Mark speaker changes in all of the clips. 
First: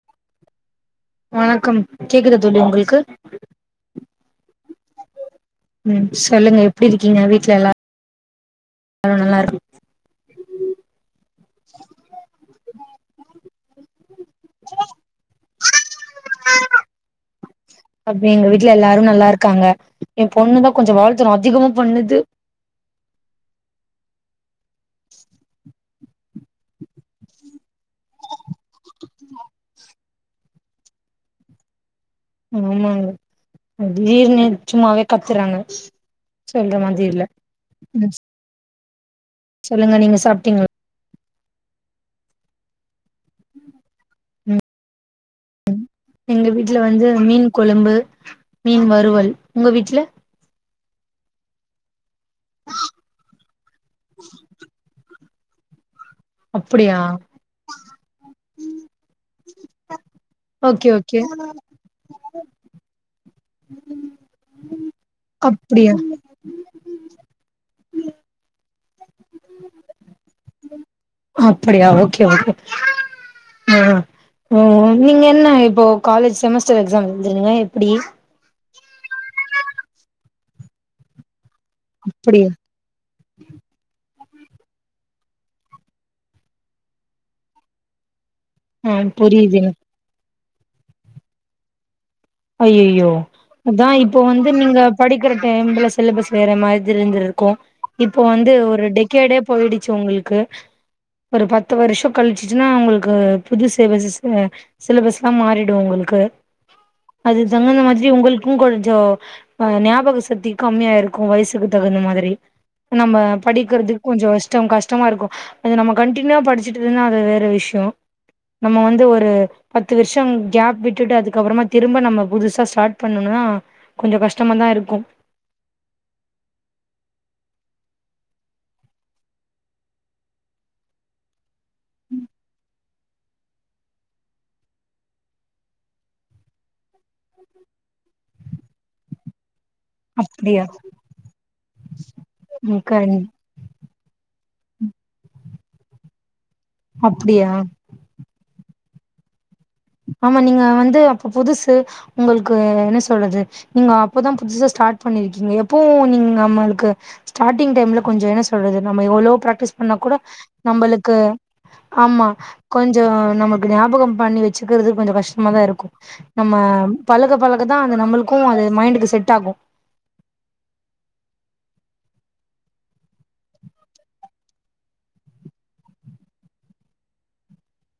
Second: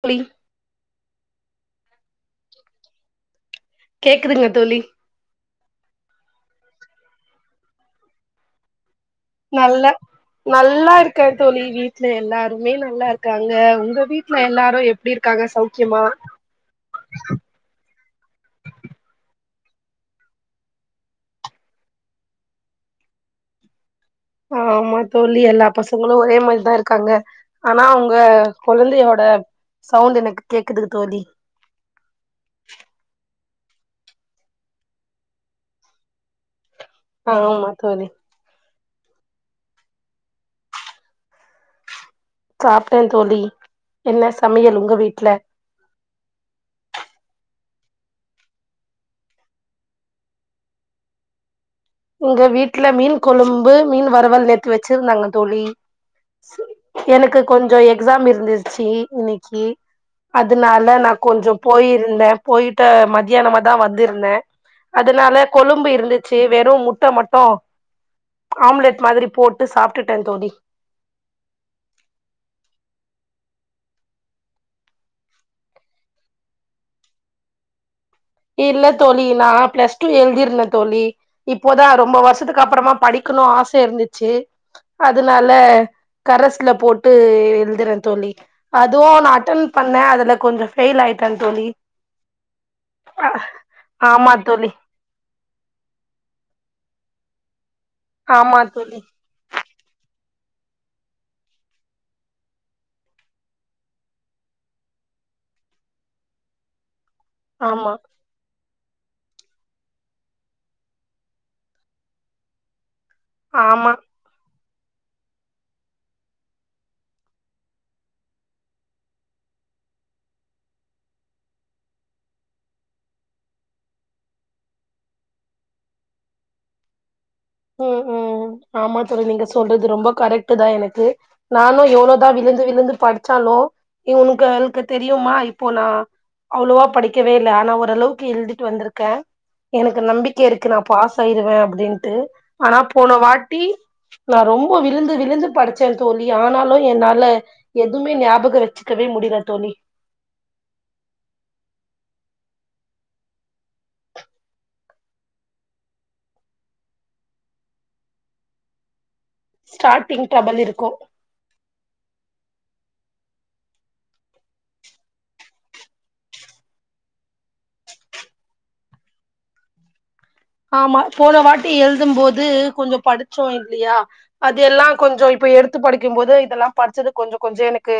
Speaker 1: ப்டி
Speaker 2: வணக்கம் கேக்குது தோழி உங்குளுக்கு
Speaker 1: கேக்குதுங்க தோழி
Speaker 2: ம் சொல்லுங்க எப்டிருக்கீங்க வீட்ல எல்லா
Speaker 1: நல்ல நல்லாருக்கே தோழி வீட்ல எல்லாருமே நல்லாருக்காங்க உங்க வீட்ல எல்லாரு எப்டிருக்காங்க சௌக்கியமா [inaudible]
Speaker 2: அப்டி எங்க வீட்ல எல்லாரு நல்லாருக்காங்க ஏம்பொண்ணுதா கொஞ்சோ வால்தனோ அதிகமா பண்ணுது [inaudible]
Speaker 1: ஆமா தோழி எல்லா பசங்களு ஒரே மாரிதா இருக்காங்க ஆனா அவுங்க கொழந்தையோட சவுண்ட் எனக் கேக்குது தோழி
Speaker 2: ஆமாங்க திடீர்னு சும்மாவே கத்துறாங்க சொல்ற மாதி இல்ல
Speaker 1: ஆமா தோழி
Speaker 2: ம் சொல்லுங்க நீங்க சாப்ட்டீங்
Speaker 1: சாப் டே தோழி என்ன சமையல் உங்க வீட்ல
Speaker 2: கொழும்பு மீன் வறுவல் உங்க வீட்ல
Speaker 1: எங்க வீட்ல மீன் கொழும்பு மீன் வறுவல் நேத்து வச்சிருந்தாங்க தோழி
Speaker 2: அப்டி
Speaker 1: எனக்கு கொஞ்சோ எக்ஸாம் இருந்துச்சி இன்னிக்கி
Speaker 2: ஓகே
Speaker 1: அதுனால நா
Speaker 2: ஓகே
Speaker 1: கொஞ்சோ போயிருந்தே போயிட்ட மத் தியானமா தா வந்திருந்தே அதனால கொழும்பு
Speaker 2: அப்டியா
Speaker 1: இருந்துச்சி வெறூ முட் ட மட்டூ ஆம்லெட் மாதிரி போட்டு சாப்ட்டுட்டே தோழி
Speaker 2: அப்பிடியா ஓகே ஓகே ஆ ம் நீங்க என்ன இப்போ காலேஜ் செமஸ்டர் எக்ஸாம் எழுதிருங்ளா எப்டி
Speaker 1: இல்ல தோழி நா ப்ளஸ் டூ எழுதிர்ந்த தோழி இப்போதா ரொம்ப
Speaker 2: அப்டியா
Speaker 1: வருஷத்துக்கப்றமா படிக்கணு ஆச இருந்துச் சி அதுனால கரஸ்ல போட்டு எழுதுறே தோழி
Speaker 2: ஆ
Speaker 1: அதுவு நா
Speaker 2: புரியுது
Speaker 1: அட்டென் பண்ணே அதுல கொஞ்சோ ஃபெயில் ஆயிட்டே தோழி
Speaker 2: அய்யயோ அதா இப்போ
Speaker 1: ஆமா
Speaker 2: வந்து
Speaker 1: தோழி
Speaker 2: நீங்க படிக்கிற டைம்ல சிலபஸ் வேற மாத் திரி இந்திருக்கூ இப்போ வந்து
Speaker 1: ஆமா
Speaker 2: ஒரு
Speaker 1: தோழி
Speaker 2: டெகேடே போயிடுச்சு உங்குளுக்கு ஒரு பத்து வருஷோ கழிச்சிச்சுனா உங்குள்கு புது சேபஸஸு அ சிலபஸ்லா மாறிடு உங்கள்க்கு அது தங்கன
Speaker 1: ஆமா
Speaker 2: மாதிரி உங்களுக்கூ கொஞ் சோ ஆ ஞாபக சக்தி கம்மியாய்ருக்கூ வயசுக்கு தகுந்த மாதிரி நம்ம
Speaker 1: ஆமா
Speaker 2: படிக்கிறதுக் கொஞ்சோ ஷ் டோ கஷ்டமாருக்கூ அது நம்ம கண்டினியூவா படிச்சுட்டருந்தா அது வேற விஷோ நம்ம வந்து ஒரு பத்து வருஷம் கேப் விட்டுட்டு அதுக்கப்புறமா திரும்ப நம்ம புதுசா ஸ்டார்ட் பண்ணணும்னா கொஞ்ச கஷ்டமா தா இருக்கு
Speaker 1: உஹம் உம் ஆமா தோழி நீங்க சொல்றது ரொம்ப கரெக்ட் தா எனக்கு நானு எவ்ளோதா விழுந்து விழுந்து படிச்சாலோ உங்களுக்கு தெரியுமா இப்போ நா அவ்ளோவா படிக்கவே இல்ல ஆனா ஓரளவுக்கு எழுதிட்டு வந்திருக்க எனக்கு நம்பிக்கை
Speaker 2: அப்டியா
Speaker 1: இருக்கு நா பாஸ் ஆயிருவே அப்டின்ட்டு ஆனா
Speaker 2: க
Speaker 1: போன வாட்டி நான் ரொம்ப விழுந்து விழுந்து படிச்சே தோழி ஆனாலு என்னால
Speaker 2: அப்டியா
Speaker 1: எதுவுமே ஞாபகம் வச்சு க்கவே முடில தோழி
Speaker 2: ஆமா நீங்க வந்து அப்ப புதுசு உங்களுக்கு என்ன சொல்றது நீங்க அப்பதா புதுசா ஸடெ ஸ்டார்ட் பண்ணிருக்கீங்க எப்போ நீங்க நம்ளுக்கு ஸ்டார்டிங் டைம்ல கொஞ்ச என்ன சொல்றது நம்ம எவ்ளோ ப்ராக்டிஸ் பண்ணா கூட
Speaker 1: ஸ்டார்டிங் ட்ரபுள் இருக்கு
Speaker 2: நம்மளுக்கு ஆமா கொஞ்சம் நமக்கு ஞாபகம் பண்ணி வச் சுக்கிறது கொஞ்ச கஷ்டமா தா இருக்கு நம்ம பழக பழக தா அது நம்மளுக்கும் அது மைண்டுக்கு செட் ஆகு
Speaker 1: ஆமா போன வாட்டி எழுதும் போது கொஞ்சம் படிச்சோம் இல்லியா அது எல்லா கொஞ்சொ இப்ப இப்ப எடுத்து படிக்கும் போது இதெல்லா படிச்சது கொஞ்சொ கொஞ்சொ எனக்கு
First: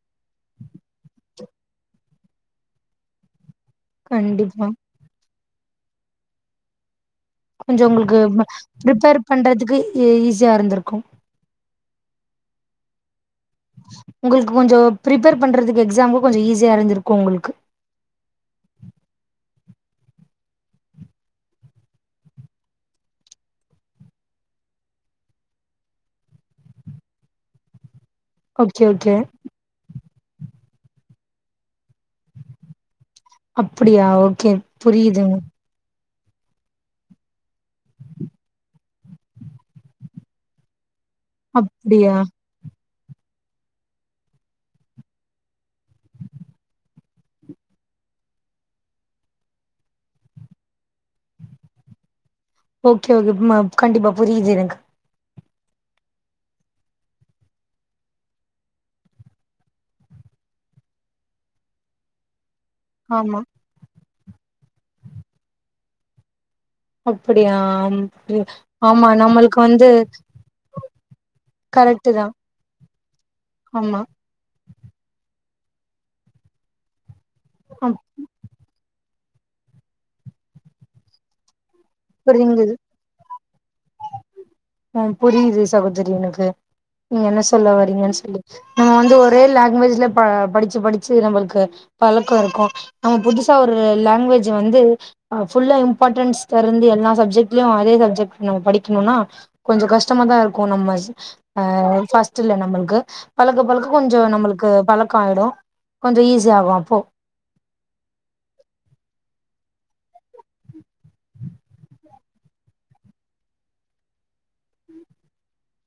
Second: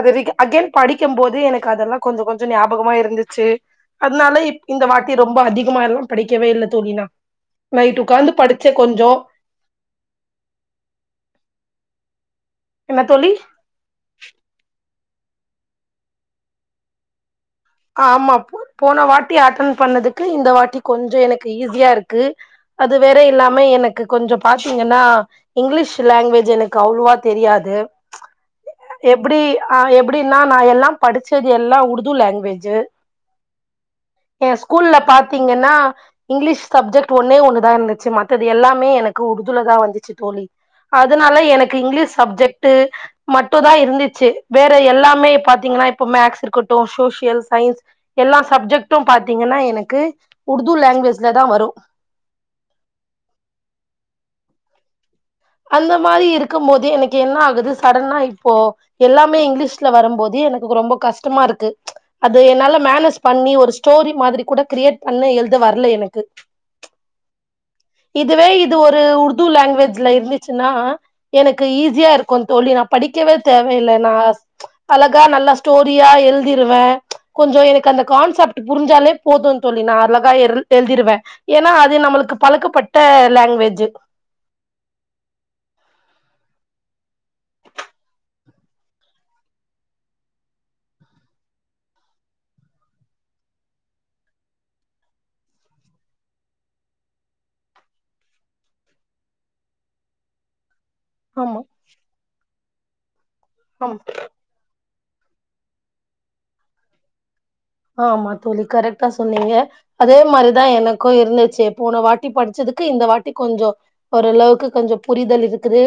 Speaker 1: அதுரிகன் அகேன் படிக்கம் போது எனக்கு அதெல்லா கொஞ்சொ கொஞ்ச ஞாபகமா இருந்துச்சு அதுனால
Speaker 2: கண்டிப்பா
Speaker 1: இப் இந்த வாட்டி ரொம்ப அதிகமா எல்லா படிக்கவே இல்ல தோழி நா
Speaker 2: கொஞ்ச
Speaker 1: நைட்
Speaker 2: உங்களுக்கு
Speaker 1: உக்காந்து படிச்சே கொஞ்சோ
Speaker 2: ப்ரிப்பேர் பண்றதுக்கு ஈஸியா இருந்திருக்கு
Speaker 1: என்ன தோழி
Speaker 2: உங்களுக்கு கொஞ்சொ ப்ரிப்பேர் பண்றதுக்கு எக்ஸாம்கு கொஞ்ச ஈஸியா இருந்திருக்கு உங்களுக்கு
Speaker 1: ஆமா போன வாட்டி அட்டன் பண்ணதுக்கு இந்த வாட்டி கொஞ்சொ எனக்கு ஈஸியா இருக்கு அது வேற இல்லாம எனக்கு கொஞ்சொ பாத்தீங்கன்னா இங்கிலீஷ் லாங்குவேஜ் எனக்கு அவ்ளோவா தெரியாது
Speaker 2: ஓகே, ஓகே.
Speaker 1: எப்டி ஆஹ் எப்டின்னா நா எல்லா படிச்சது எல்லா உர்து லாங்குவேஜ்
Speaker 2: அப்படியா?
Speaker 1: [unintelligible] ஏ
Speaker 2: ஓகே.
Speaker 1: ஸ்கூல்ல
Speaker 2: புரியுதுங்க.
Speaker 1: பாத்தீங்கன்னா இங்கிலீஷ் சப்ஜெக்ட் ஒன்னே ஒண்ணுதா இருந்துச்சு மத்தது எல்லாமே எனக்கு உர்துலதா வந்துச்சு தோழி அதுனால எனக்கு
Speaker 2: அப்படியா?
Speaker 1: இங்கிலீஷ் சப்ஜெக்ட்டு மட்டும் தா இருந்துச்சு வேற எல்லாமே பாத்தீங்கன்னா இப்ப மேக்ஸ் இருக்கட்டு சோஷியல் சயின்ஸ் எல்லா சப்ஜெக்ட்டும் பாத்தீங்கன்னா எனக்கு உர்தூ லாங்குவேஜ்ல தா வரு
Speaker 2: ஓகே ஓகே மா கண்டிப்பா புரியுது எனக்கு
Speaker 1: அந்த மாரி இருக்கும் போது எனக்கு என்ன ஆகுது சடன்னா இப்போ எல்லாமே இங்கிலீஷ்ல வரும்போது எனக்கு ரொம்ப கஷ்டமா இருக்கு அது என்னால மேனேஜ்
Speaker 2: ஆமா.
Speaker 1: பண்ணி ஒரு ஸ்டோரி மாதிரி கூட கிரியேட் பண்ணி எழுத வர்ல எனக்கு
Speaker 2: அப்படியா? ம்.
Speaker 1: இதுவே இது ஒரு
Speaker 2: ஆமா,
Speaker 1: உர்தூ
Speaker 2: நம்மளுக்கு வந்து
Speaker 1: லாங்குவேஜ்ல இருந்துச் சுன்னா எனக்கு ஈஸியா
Speaker 2: கரெக்ட்டு தான்.
Speaker 1: இருக்கு தோழி நா படிக்கவே தேவயில்ல
Speaker 2: ஆமா.
Speaker 1: நா அழகா நல்லா ஸ்டோரியா எழுதிருவேன் கொஞ்சொ எனக்கு
Speaker 2: ம்.
Speaker 1: அந்த கான்செப்ட் புருஞ்சாலே போதும் தோழி நா அழகா எழ்து எழுதிடுவே ஏன்னா அது து நம்மளுக்கு
Speaker 2: புரிந்தது.
Speaker 1: பழக்கப்பட்ட லாங்குவேஜு
Speaker 2: அ புரியுது சகோதரி எனக்கு நீங்க என்ன சொல்ல வரீங்கன்னு சொல்லி நம்ம வந்து ஒரே லாங்குவேஜ்ல ப படுச்சு படுச்சு நம்மளுக்கு பழக்கோ இருக்கு நம்ம புதுசா ஒரு லாங்குவேஜ் வந்தது ஃபுல்லா இம்பார்ட்டன்ஸ் இருந்து எல்லா சப்ஜெக்ட்லயு அதே சப்ஜெக்ட் நம்ம படிக்கணும்னா கொஞ்சொ கஷ்டமா தா இருக்கு நம்ம ஹ
Speaker 1: ஆமா
Speaker 2: ஃபஸ்ட் ல நம்மளுக்கு பழக பழக
Speaker 1: ஆமா
Speaker 2: கொஞ்ச நம்மளுக்கு பழக் ஆயிடு கொஞ்ச ஈஸி ஆகு அப்போ
Speaker 1: ஆமா தோழி கரெக்டா சொன்னீங்க அதே மாரிதா எனக்கு இருந்துச்சு போன வாட்டி படுச்சது க்கு இந்த வாட்டி கொஞ்சொ ஓரளவுக்கு கொஞ்ச புரிதல் இருக்குது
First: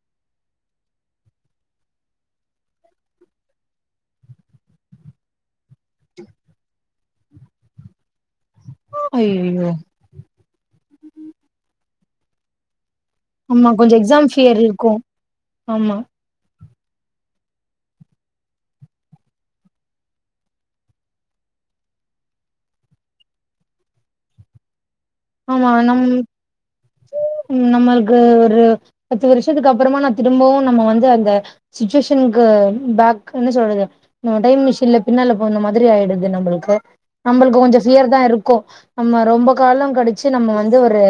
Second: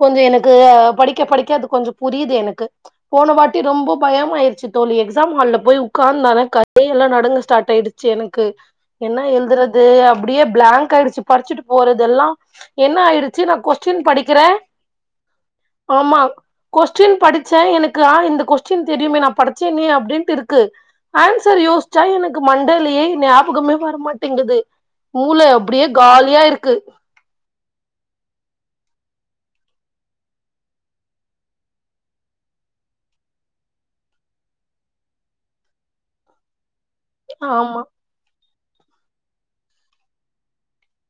Speaker 1: கொஞ்ச எனக்கு ஆ படிக்க படிக்க அது கொஞ்சம் புரியுது எனக்கு போன வாட்டி ரொம்ப பயம் ஆயிடுச்சு தோழி எக்ஸாம் ஹால்ல போய் உக்காந்தான கையெல்லா நடுங்க ஸ்டார்ட் ஆய்டுச்சு எனக்கு க்கு என்ன
Speaker 2: ஐயையோ
Speaker 1: எழுதுறது அப்டியே பிளாங்க் ஆயிடுச்சு படிச்சுட்டு போறதெல்லா என்ன ஆயிடுச்சு நா
Speaker 2: ஆமா கொஞ்சோ
Speaker 1: கொஸ்டின்
Speaker 2: எக்ஸாம்
Speaker 1: படிக்கிறே
Speaker 2: ஃபியர் இருக்கு
Speaker 1: ஆமா கொஸ்டின் படிச்சே எனக்கு ஆ இந்த கொஸ்டின் தெரியுமே நா படிச்சேனே அப்டின்ட்டு இருக்கு ஆன்சர் யோசிச்சா எனக்கு மண்டேலயே ஞாபகமே வரமாட்டேங்குது மூள
Speaker 2: ஆமா
Speaker 1: அப்டியே
Speaker 2: நம்
Speaker 1: காலியா இருக்கு
Speaker 2: க ஒரு பத்து வருஷத்துக்கு அப்புறமா நா திரும்பவு நம்ம வந்து அந்தச் சுச்சுவேஷனுக்கு டக்குனு என்ன சொல்றது நம்ம டைம் மிஷின்ல பின்னால போன மாதிரி ஆயிடுது நம்புளுக்கு நம்புளுக்கு கொஞ்சோ
Speaker 1: ஆமா
Speaker 2: ஃபியர்தா இருக்கோ நம்ம ரொம்ப காலோ கழிச்சு நம்ம வந்து ஒரு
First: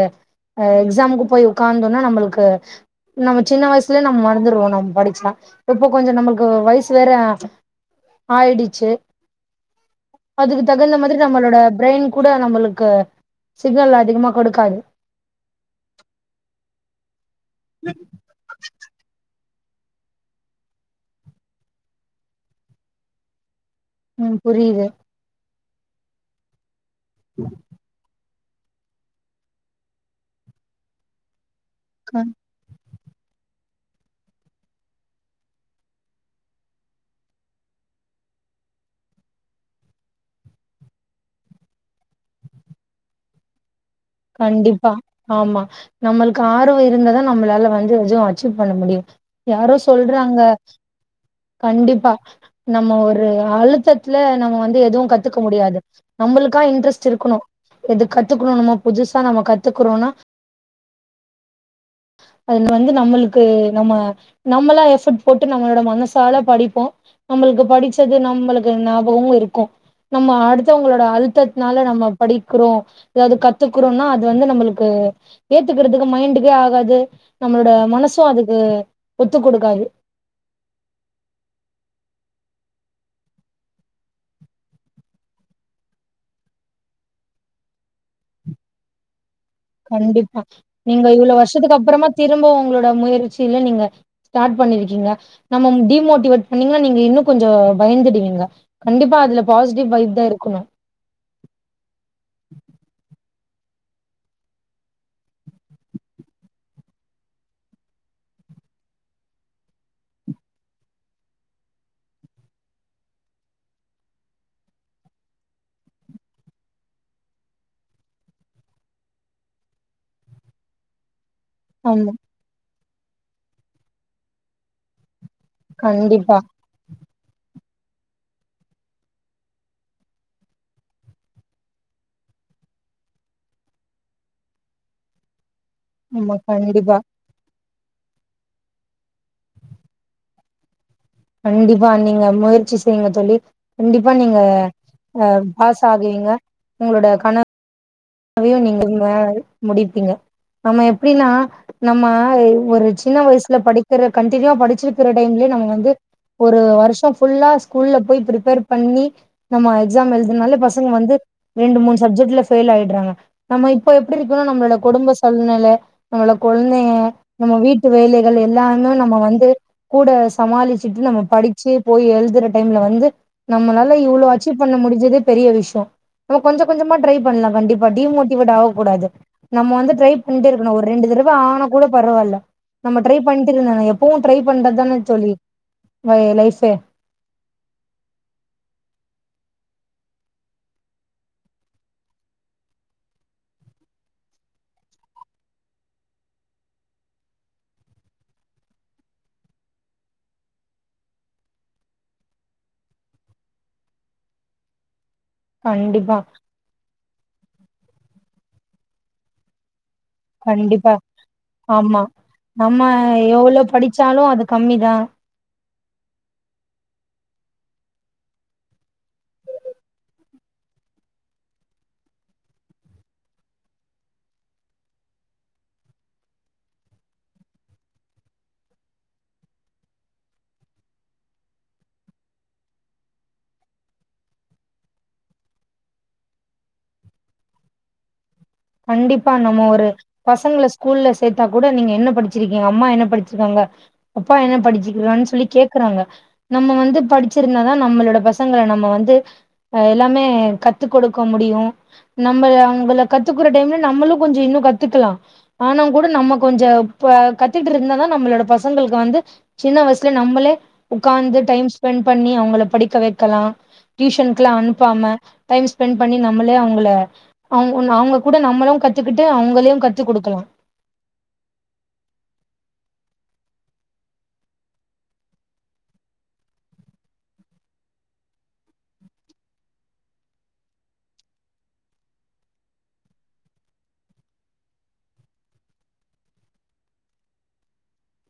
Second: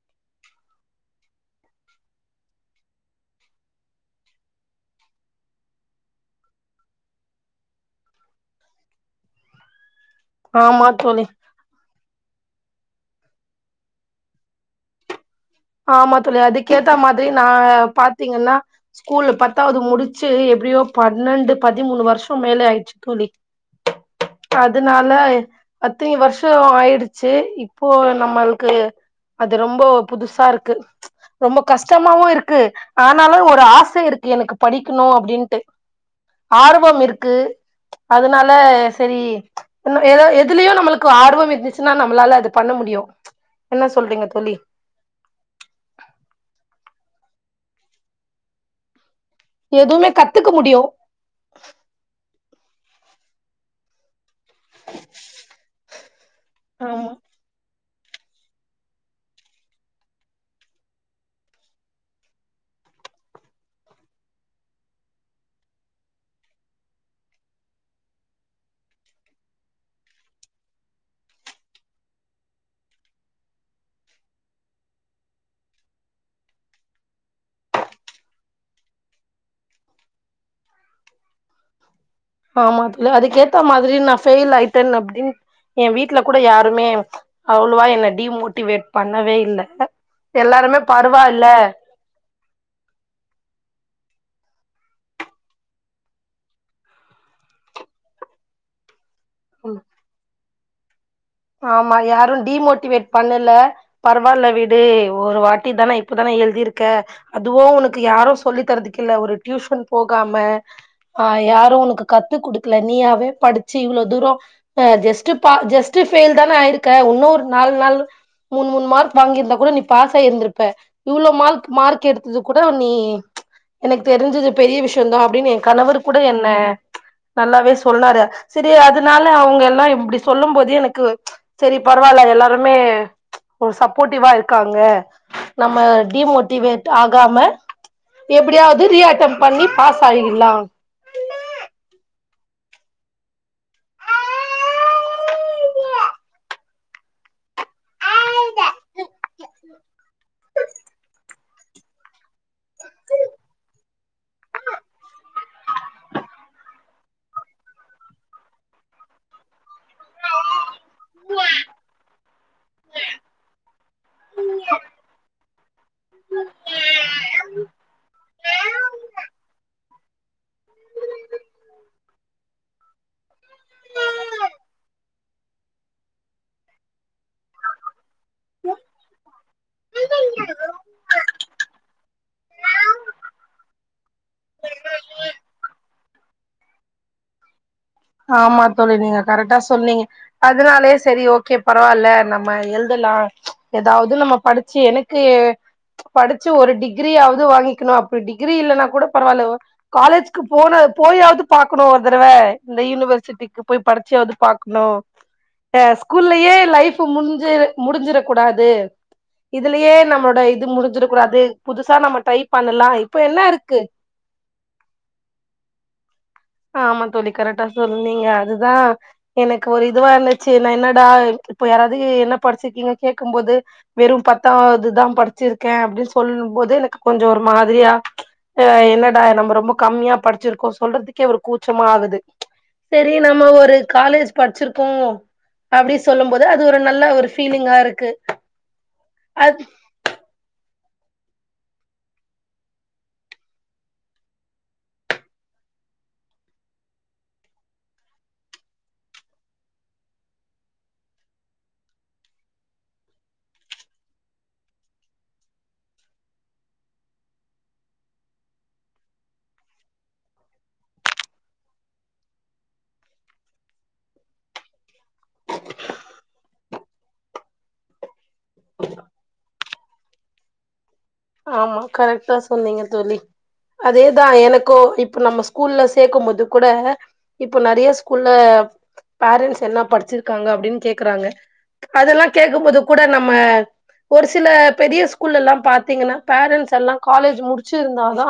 Speaker 2: அ எக்ஸாமுக்கு போய் உக்கந்தோனா நம்புளுக்கு நம்ம சின்ன வய்சுலயே நம்ம மறந்துறுவோ நம் படிச்சா இப்போ கொஞ்சோ நம்முளுக்கு வய்சு வேற ஆயிடுச்சு அதுக்கு
Speaker 1: ஆமா
Speaker 2: தகுந்த மாதிரி
Speaker 1: தோழி
Speaker 2: நம்பளோட ப்ரெயின் கூட நம்புளுக்கு சிக்னல் அதிகமா கொடுக்காது
Speaker 1: ஆமா தோழி அதுக்கேத்த மாதிரி நா பாத்தீங்னா ஸ்கூல்ல பத் பத்தாவது முடிச்சு எப்டியோ பன்னெண்டு பதிமூணு வருஷ்ஷோ மேலே ஆயிடுச்சு தோழி
Speaker 2: ம் புரியுது
Speaker 1: அதனால அத்தின வருஷ்ஷோ ஆயிடுச்சு இப்போ நம்மள்க் கு அது ரொம்போ புதுசா இருக்கு ரொம்ப
Speaker 2: க
Speaker 1: கஷ்டமாவு இருக்கு ஆனாலு ஒரு ஆச இருக்கு எனக்கு படிக்கணோ அப்டின்ட்டு ஆர்வம் இருக்கு அதனால செரி இன்னோ எதாவ எதுலயே நம்புளுக்கு ஆர்வோ இருந்துச்சுன்னா நம்பளால அது பண்ண முடி முடியோ என்ன சொல்றீங்க தோழி
Speaker 2: கண்டிப்பா ஆமா நம்முளுக்கு ஆர்வோ இருந்ததா நம்மளால வந்து எதையு அச்சீவ் பண்ண முடியோ யாரோ
Speaker 1: எதுவுமே
Speaker 2: சொல்றாங்க
Speaker 1: கத்துக்க முடியு
Speaker 2: கண்டிப்பா நம்ம ஒரு அழுத்தத்து இதுல நம்ம வந்து எதுவு கத்துக்க முடியாது நம்புளுக்கா இன்ட்ரெஸ்ட்
Speaker 1: ஆமா
Speaker 2: இருக்கணோ எது கத்துக்கணோமோ புதுசா நம்ம கத்துக்குறோனா அது வந்து நம்புளுக்கு நம்ம நம்மளா எஃபர்ட் போட்டு நம்மளோட மனசால படிப்போ நம்புளுக்கு படிச்சது நம்புளுக்கு ஞாபகமோ இருக்கோ நம்ம அடுத்தவுங்களோட அழுத்தத்தனால நம்ம படிக்கிறோ அதாவது கத் துக்கறோனா அது வந்து நம்புளுக்கு ஏத்துக்கறதுக்கு மைண்டுக்கே ஆகாது நம்பளோட மனசோ அதுக்கு அது ஒத்துக் கொடுக்காது
Speaker 1: ஆமா தோழி அதுக்கேத்த மாதிரி நா ஃபெயில் ஆயிட்டே அப்டின் ஏ வீட்ல கூட யாருமே அவ்ளோவா என்ன டிமோட்டிவேட் பண்ணவே இல்
Speaker 2: கண்டிப்பா நீங்க இவ்ளோ வருஷத்துக்கு அப்புறமா திரும்பவு உங்களோட முயற்சியில நீங்க ஸ்டார்ட் பண்ணிரிக்கீங்க நம்ம டிமோட்டிவேட் பண்ணீங்கா நீங்க இன்னும் கொஞ்சோ பயந்துடுவீங்க கண்டிப்பா அதுல பாசிட்டிவ் வைப் தா இருக்கணோ
Speaker 1: ஆமா யாரும் டிமோட்டிவேட் பண்ணல பரவால்ல வீடு ஒரு வாட்டி தானே இப்பதானே நீ எழுதிருக்க அதுவோ உனக்கு யாரு சொல்லி தர்துக்குல ஒரு டியூஷன் போகாம ஆ யாரு உனக்கு கத்து குடுக்கல நீயாவே படிச்சு இவ்ளோ தூரோ அ ஜஸ்ட்டு பா ஜஸ்ட் டுஃபெயில் தானே ஆயிருக்க உன்னோ ஒரு நாலு நாள் மூணு மூணு மார்க் வாங்கியிருந்தா கூட நீ பாஸ் ஆயிருந்திருப்ப இவ்ளோ மார்க் மார்க்
Speaker 2: ஆமா
Speaker 1: எடுத்தது கூட நீ எனக்கு தெரிஞ்சது பெரிய விஷ்யோ தா அப்டினு என் கணவர் கூட
Speaker 2: கண்டிப்பா
Speaker 1: என்ன நல்லாவே சொ ன்னாரு சரி அதனால அவுங்க எல்லா இப்டி சொல்லும் போதே எனக் கு செரி பரவால்ல எல்லாருமே ஒர் சப்போர்ட்டிவா இருக்காங்க நம்ம
Speaker 2: ஆமா
Speaker 1: டிமோட்டிவேட்
Speaker 2: கண்டிப்பா
Speaker 1: ஆகாம எப்பிடியாவது ரீ அட்டம் பண்ணி பாஸ் ஆகிட்லா
Speaker 2: கண்டிப்பா நீங்க முயற்சி செய்யுங்க தோழி கண்டிப்பா நீங்க அ பாஸ் ஆகுவீங்க உங்களோட கன வையு நீங்க மே முடிப்பீங்க நம்ம எப்டீன்னா நம்ம ஒரு சின்ன வயசுல படிக்கிற கண்டினியூவா படிச்சிருக்கிற டைம்லயு இதுவே நம்ம வந்து ஒரு வருஷ்ஷோ ஃபுல்லா ஸ்கூல்ல போய் பிரெப்பேர் பண்ணி நம்ம எக்ஸாம் எழுதுனால பசங்க வந்து ரெண்டு மூணு சப்ஜெக்ட்ல ஃபெயில் ஆயிடு றாங்க நம்ம இப்ப எப்டி இருக்குனா நம்பளோட குடும்ப சுழ்நெல நம்மோளட கொழந்தைங்க நம்ம வீட்டு வேலைகள் எல்லாமே நம்ம வந்து கூட சமாளிச்சிட்டு நம்ம படிச்சு போய் எழுதுற டைம்ல வந்து நம்மளால இவ்ளோ அச்சீவ் பண்ண முடுஞ்சதே பெரிய விஷயோ நம்ம கொஞ்ச கொஞ்சமா ட்ரை பண்ணலா கண்டிப்பா டீமோட் மோட்டிவேட் ஆக கூடாது நம்ம வந்து ட்ரை பண்ட்டே இருக்கணு ஒரு ரெண்டு தடவ ஆன கூட பரவால்ல நம்ம ட்ரை பண்ட்டு இருந்தா எப்பவு ட்ரை பண்றதுதான தோழி லை லைஃப் ஃபே
Speaker 1: ஆமா தோழி நீங்க கரெக்டா சொன்னீங்க அதுனாலே செரி ஓகே பரவால்ல நம்ம எழுத லா எதாவது நம்ம படிச்சு எனக்கு படிச்சு ஒரு டிகிரியாவது வாங்கிக்கணு அப்டி டிகிரி இல்லன்னா கூட பரவால்ல ஓ காலேஜுக்கு போனா அத போய்யாவது பாக்கணு ஒரு தடவ இந்த யூனிவர்சிட்டிக்கு போய் படிச்சாவது பாக்கணு அ
Speaker 2: கண்டிப்பா
Speaker 1: ஸ்கூல்லயே லைஃப் முடுஞ் டிஞ் முடிஞ்சுற கூடாது இதுலயே நம்மளோட இது
Speaker 2: கண்டிப்பா
Speaker 1: முடிஞ்சிடக் கூடாது புதுசா
Speaker 2: ஆமா
Speaker 1: நம்ம ட்ரை
Speaker 2: நம்ம
Speaker 1: பண்ணலா இப்ப என்ன
Speaker 2: எவ்ளோ
Speaker 1: இருக்கு
Speaker 2: படிச்சாலு அது கம்மிதா
Speaker 1: ஆமா தோழி கரெக்டா சொன்னீங்க அதுதா எனக்கு ஒரு இதுவா இருந்துச்சு நா என்னடா இப்போ யாராவது என்ன படிச்சுருக்கீங்க கேக்கும் போது வெறும் பத்தாவதுதா படிச்சுருக்கேன் அப்டின்னு சொல்லு போதே எனக்கு கொஞ்சோ ஒரு மாதிரியா என்னடா நம்ம ரொம்ப கம்மியா படிச்சுருக்கோ சொல்றதுக்கு க்கே ஒரு கூச்சமா ஆகுது செரி நம்ம ஒரு காலேஜ் பட்ச்சுருப்போ அப்டி சொல்லும் போது அது ஒரு நல்ல ஒரு ஃபீலிங்கா இருக்கு
Speaker 2: கண்டிப்பா
Speaker 1: அத்
Speaker 2: நம்ம ஒரு பசங்கள ஸ்கூ ஸ்கூல்ல சேத்தா கூட நீங்க என்ன படிச்சிருக்கீங்க அம்மா என்ன படிச்சுருக்காங்க அப்பா என்ன படிச்சிருக்கானு சொல்லி கேக்க தாங்க நம்ம வந்து படிச்சுருந்தா தா நம்மளோட பசங்கள நம்ம வந்து எல்லாமே கத்து குடுக்க முடியும் நம்மல அவுங்கல கத் கத்துக்குற டைம்ல நம்மளு கொஞ்ச இன்னு கத்துக்கலா ஆனா கூட நம்ம கொஞ்ச பா கத்துட்ருந்ததா நம் நம்ளோட பசங்களுக்கு வந்து சின்ன வயசுலயே நம்பளே ஒக்காந்து டைம் ஸ்பெண்ட் பண்ணி அவுங்கள படிக்க வெக்க லா டியூஷன்க்குல அனுப்பாம டைம் ஸ்பென்ட் பண்ணி நம்மளே அவுங்கள அவுங் அவுங்க கூட நம்மளு கத்துக்கிட்டு அவுங்களையு கத்து குடுக்கலா
Speaker 1: ஆமா கரெக்ட்டா சொன்னீங்க தோழி அதேதா எனக்கு இப்ப நம்ம ஸ்கூல்ல சேக்கும் போது கூட இப்ப நெறயா ஸ்கூல்ல ஃபேரண்ட்ஸ் என்ன படிச்சுருக்காங்க அப்டின்னு கேக்குறாங்க அதல்லா கேக்கும்போது கூட நம்ம ஒரு சில பெரிய ஸ்கூல்ல எல்லா பாத்தீங்கன்னா ஃபேரன்ட்ஸெல்லா காலேஜ் முடிச்சுருந்தா தா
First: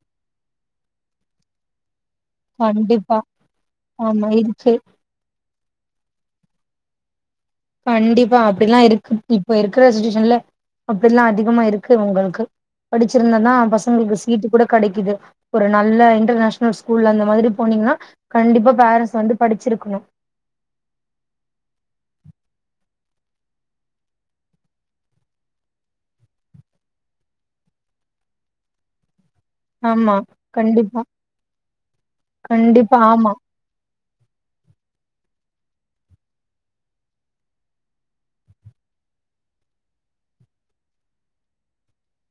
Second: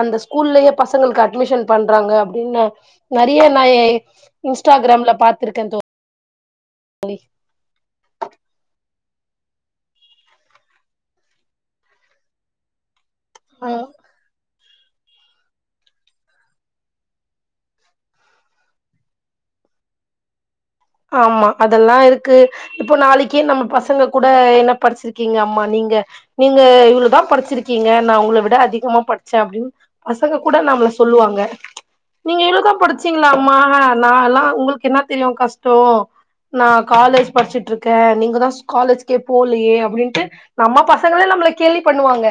Speaker 1: அந்த ஸ்கூல்லயே பசங்களுக்கு அட்மிஷன் பண்றாங்க ன்ன
Speaker 2: கண்டிப்பா
Speaker 1: நெறையா நா ஏ
Speaker 2: ஆமா இருக்கு
Speaker 1: இன்ஸ்டாகிராம்ல பாத்துருக்கே தோழி தோழி
Speaker 2: கண்டிப்பா அப்டிலா இருக் இப்ப இருக்குற சிட்வேஷன்ல அப்டில்லா அதிகமா இருக்கு உங்களுக்கு படிச்சிருந்தா தா
Speaker 1: தோ
Speaker 2: பசங்களுக்கு சீட்டு கூட கெடைக்குது ஒரு நல்ல இன்டர்நேஷனல் ஸ்கூல் அந்த மாதிரி போனீங்கன்னா கண்டிப்பா ஃபேரண்ட்ஸ் வந்து படிச் இருக்கணு
Speaker 1: ஆமா அதெல்லா இருக்கு இப்போ நாளைக்கே நம்ம பசங்க கூட என்ன படிச்சிருக்கீங்க அம்மா நீங்க ங்க நீங்க இவ்ளோதா படிச்சுருக்கீங்க நா உங்கள விட அதிகமா படிச் சே அப்டின்னு
Speaker 2: ஆமா
Speaker 1: பசங்க கூட நம்மள
Speaker 2: கண்டிப்பா
Speaker 1: சொல்லுவாங்க நீங்க இவ்ளோதா
Speaker 2: கண்டிப்பா
Speaker 1: படிச்சீங்களா
Speaker 2: ஆமா
Speaker 1: அம்மா நால்லா உங்களுக்கு என்ன தெரியு கஷ்டோ நா காலேஜ் படிச்சுட்ருக்கே நீங்க தா காலேஜ்கே போலையே அப்டின்ட்டு நம்ம பசங்களே நம் நம்மள கேளி பண்ணுவாங்க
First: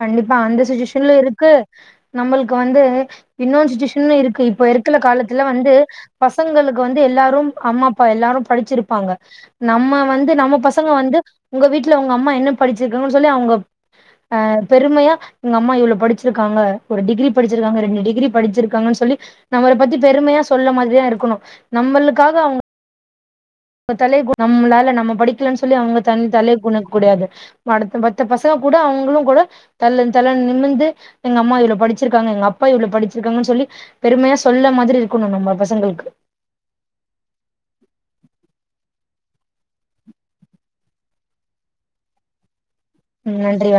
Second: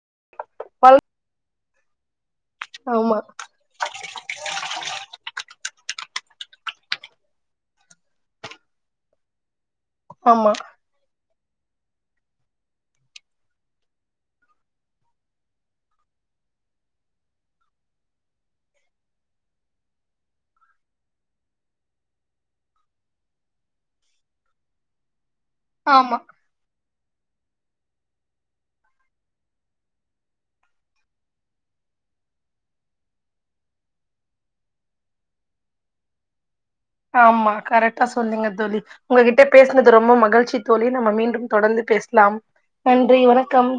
Speaker 2: கண்டிப்பா அந்த சுட்டிவேஷன்ல இருக்கு நம்மளுக்கு வந்து
Speaker 1: ஆமா
Speaker 2: இன்னொன்னு சுட்டிவேஷனு இருக்கு இப்ப இருக்குல காலத்துல வந்து பசங்களுக்கு வந்து எல்லாரும் அம்மா அப்பா எல்லாரும் படிச்சுருப்பாங்க நம்ம வந்து
Speaker 1: ஆமா
Speaker 2: நம்ம பசங்க வந்து உங்க வீட்ல உங்க அம்மா என்ன படிச்சுருக்காங்கன்னு சொல்லி அவுங்க அ பெருமையா எங்க அம்மா இவ்ளோ படிச்சுருக்காங்க ஒரு டிகிரி படிச்சுருக்காங்க ரெண்டு டிகிரி படிச்சுருக்காங்கன்னு சொல்லி நம்மள பத்தி பெருமையா சொல்ல மாறிதா இருக்கணு நம்மளுக்காக அவுங்க தலை [inaudible] நம்மளால நம்ம படிக்கலன்னு சொல்லி அவுங்க த
Speaker 1: ஆமா
Speaker 2: தலை குனு கூடாது அடுத் மத்த பசங்க கூட அவுங்களு கூட தல தன் நிமிந்து எங்க அம்மா இவ்ளோ படி படுச்சிருக்காங்க எங்க அப்பா இவ்ளோ படுச்சிருக்காங்கன்னு சொல்லி பெருமையா சொல்ல மாதிரி இருக்கணு நம்ப பசங்களுக்கு
Speaker 1: ஆமா கரக்டா சொன்னிங்கத் தோழி உங்ககிட்ட பேசினது ரொம்ப மகிழ்ச்சி தோழி நம்ம மீண்டும் தொடர்ந்து பேசலாம் நன்றி வணக்கம்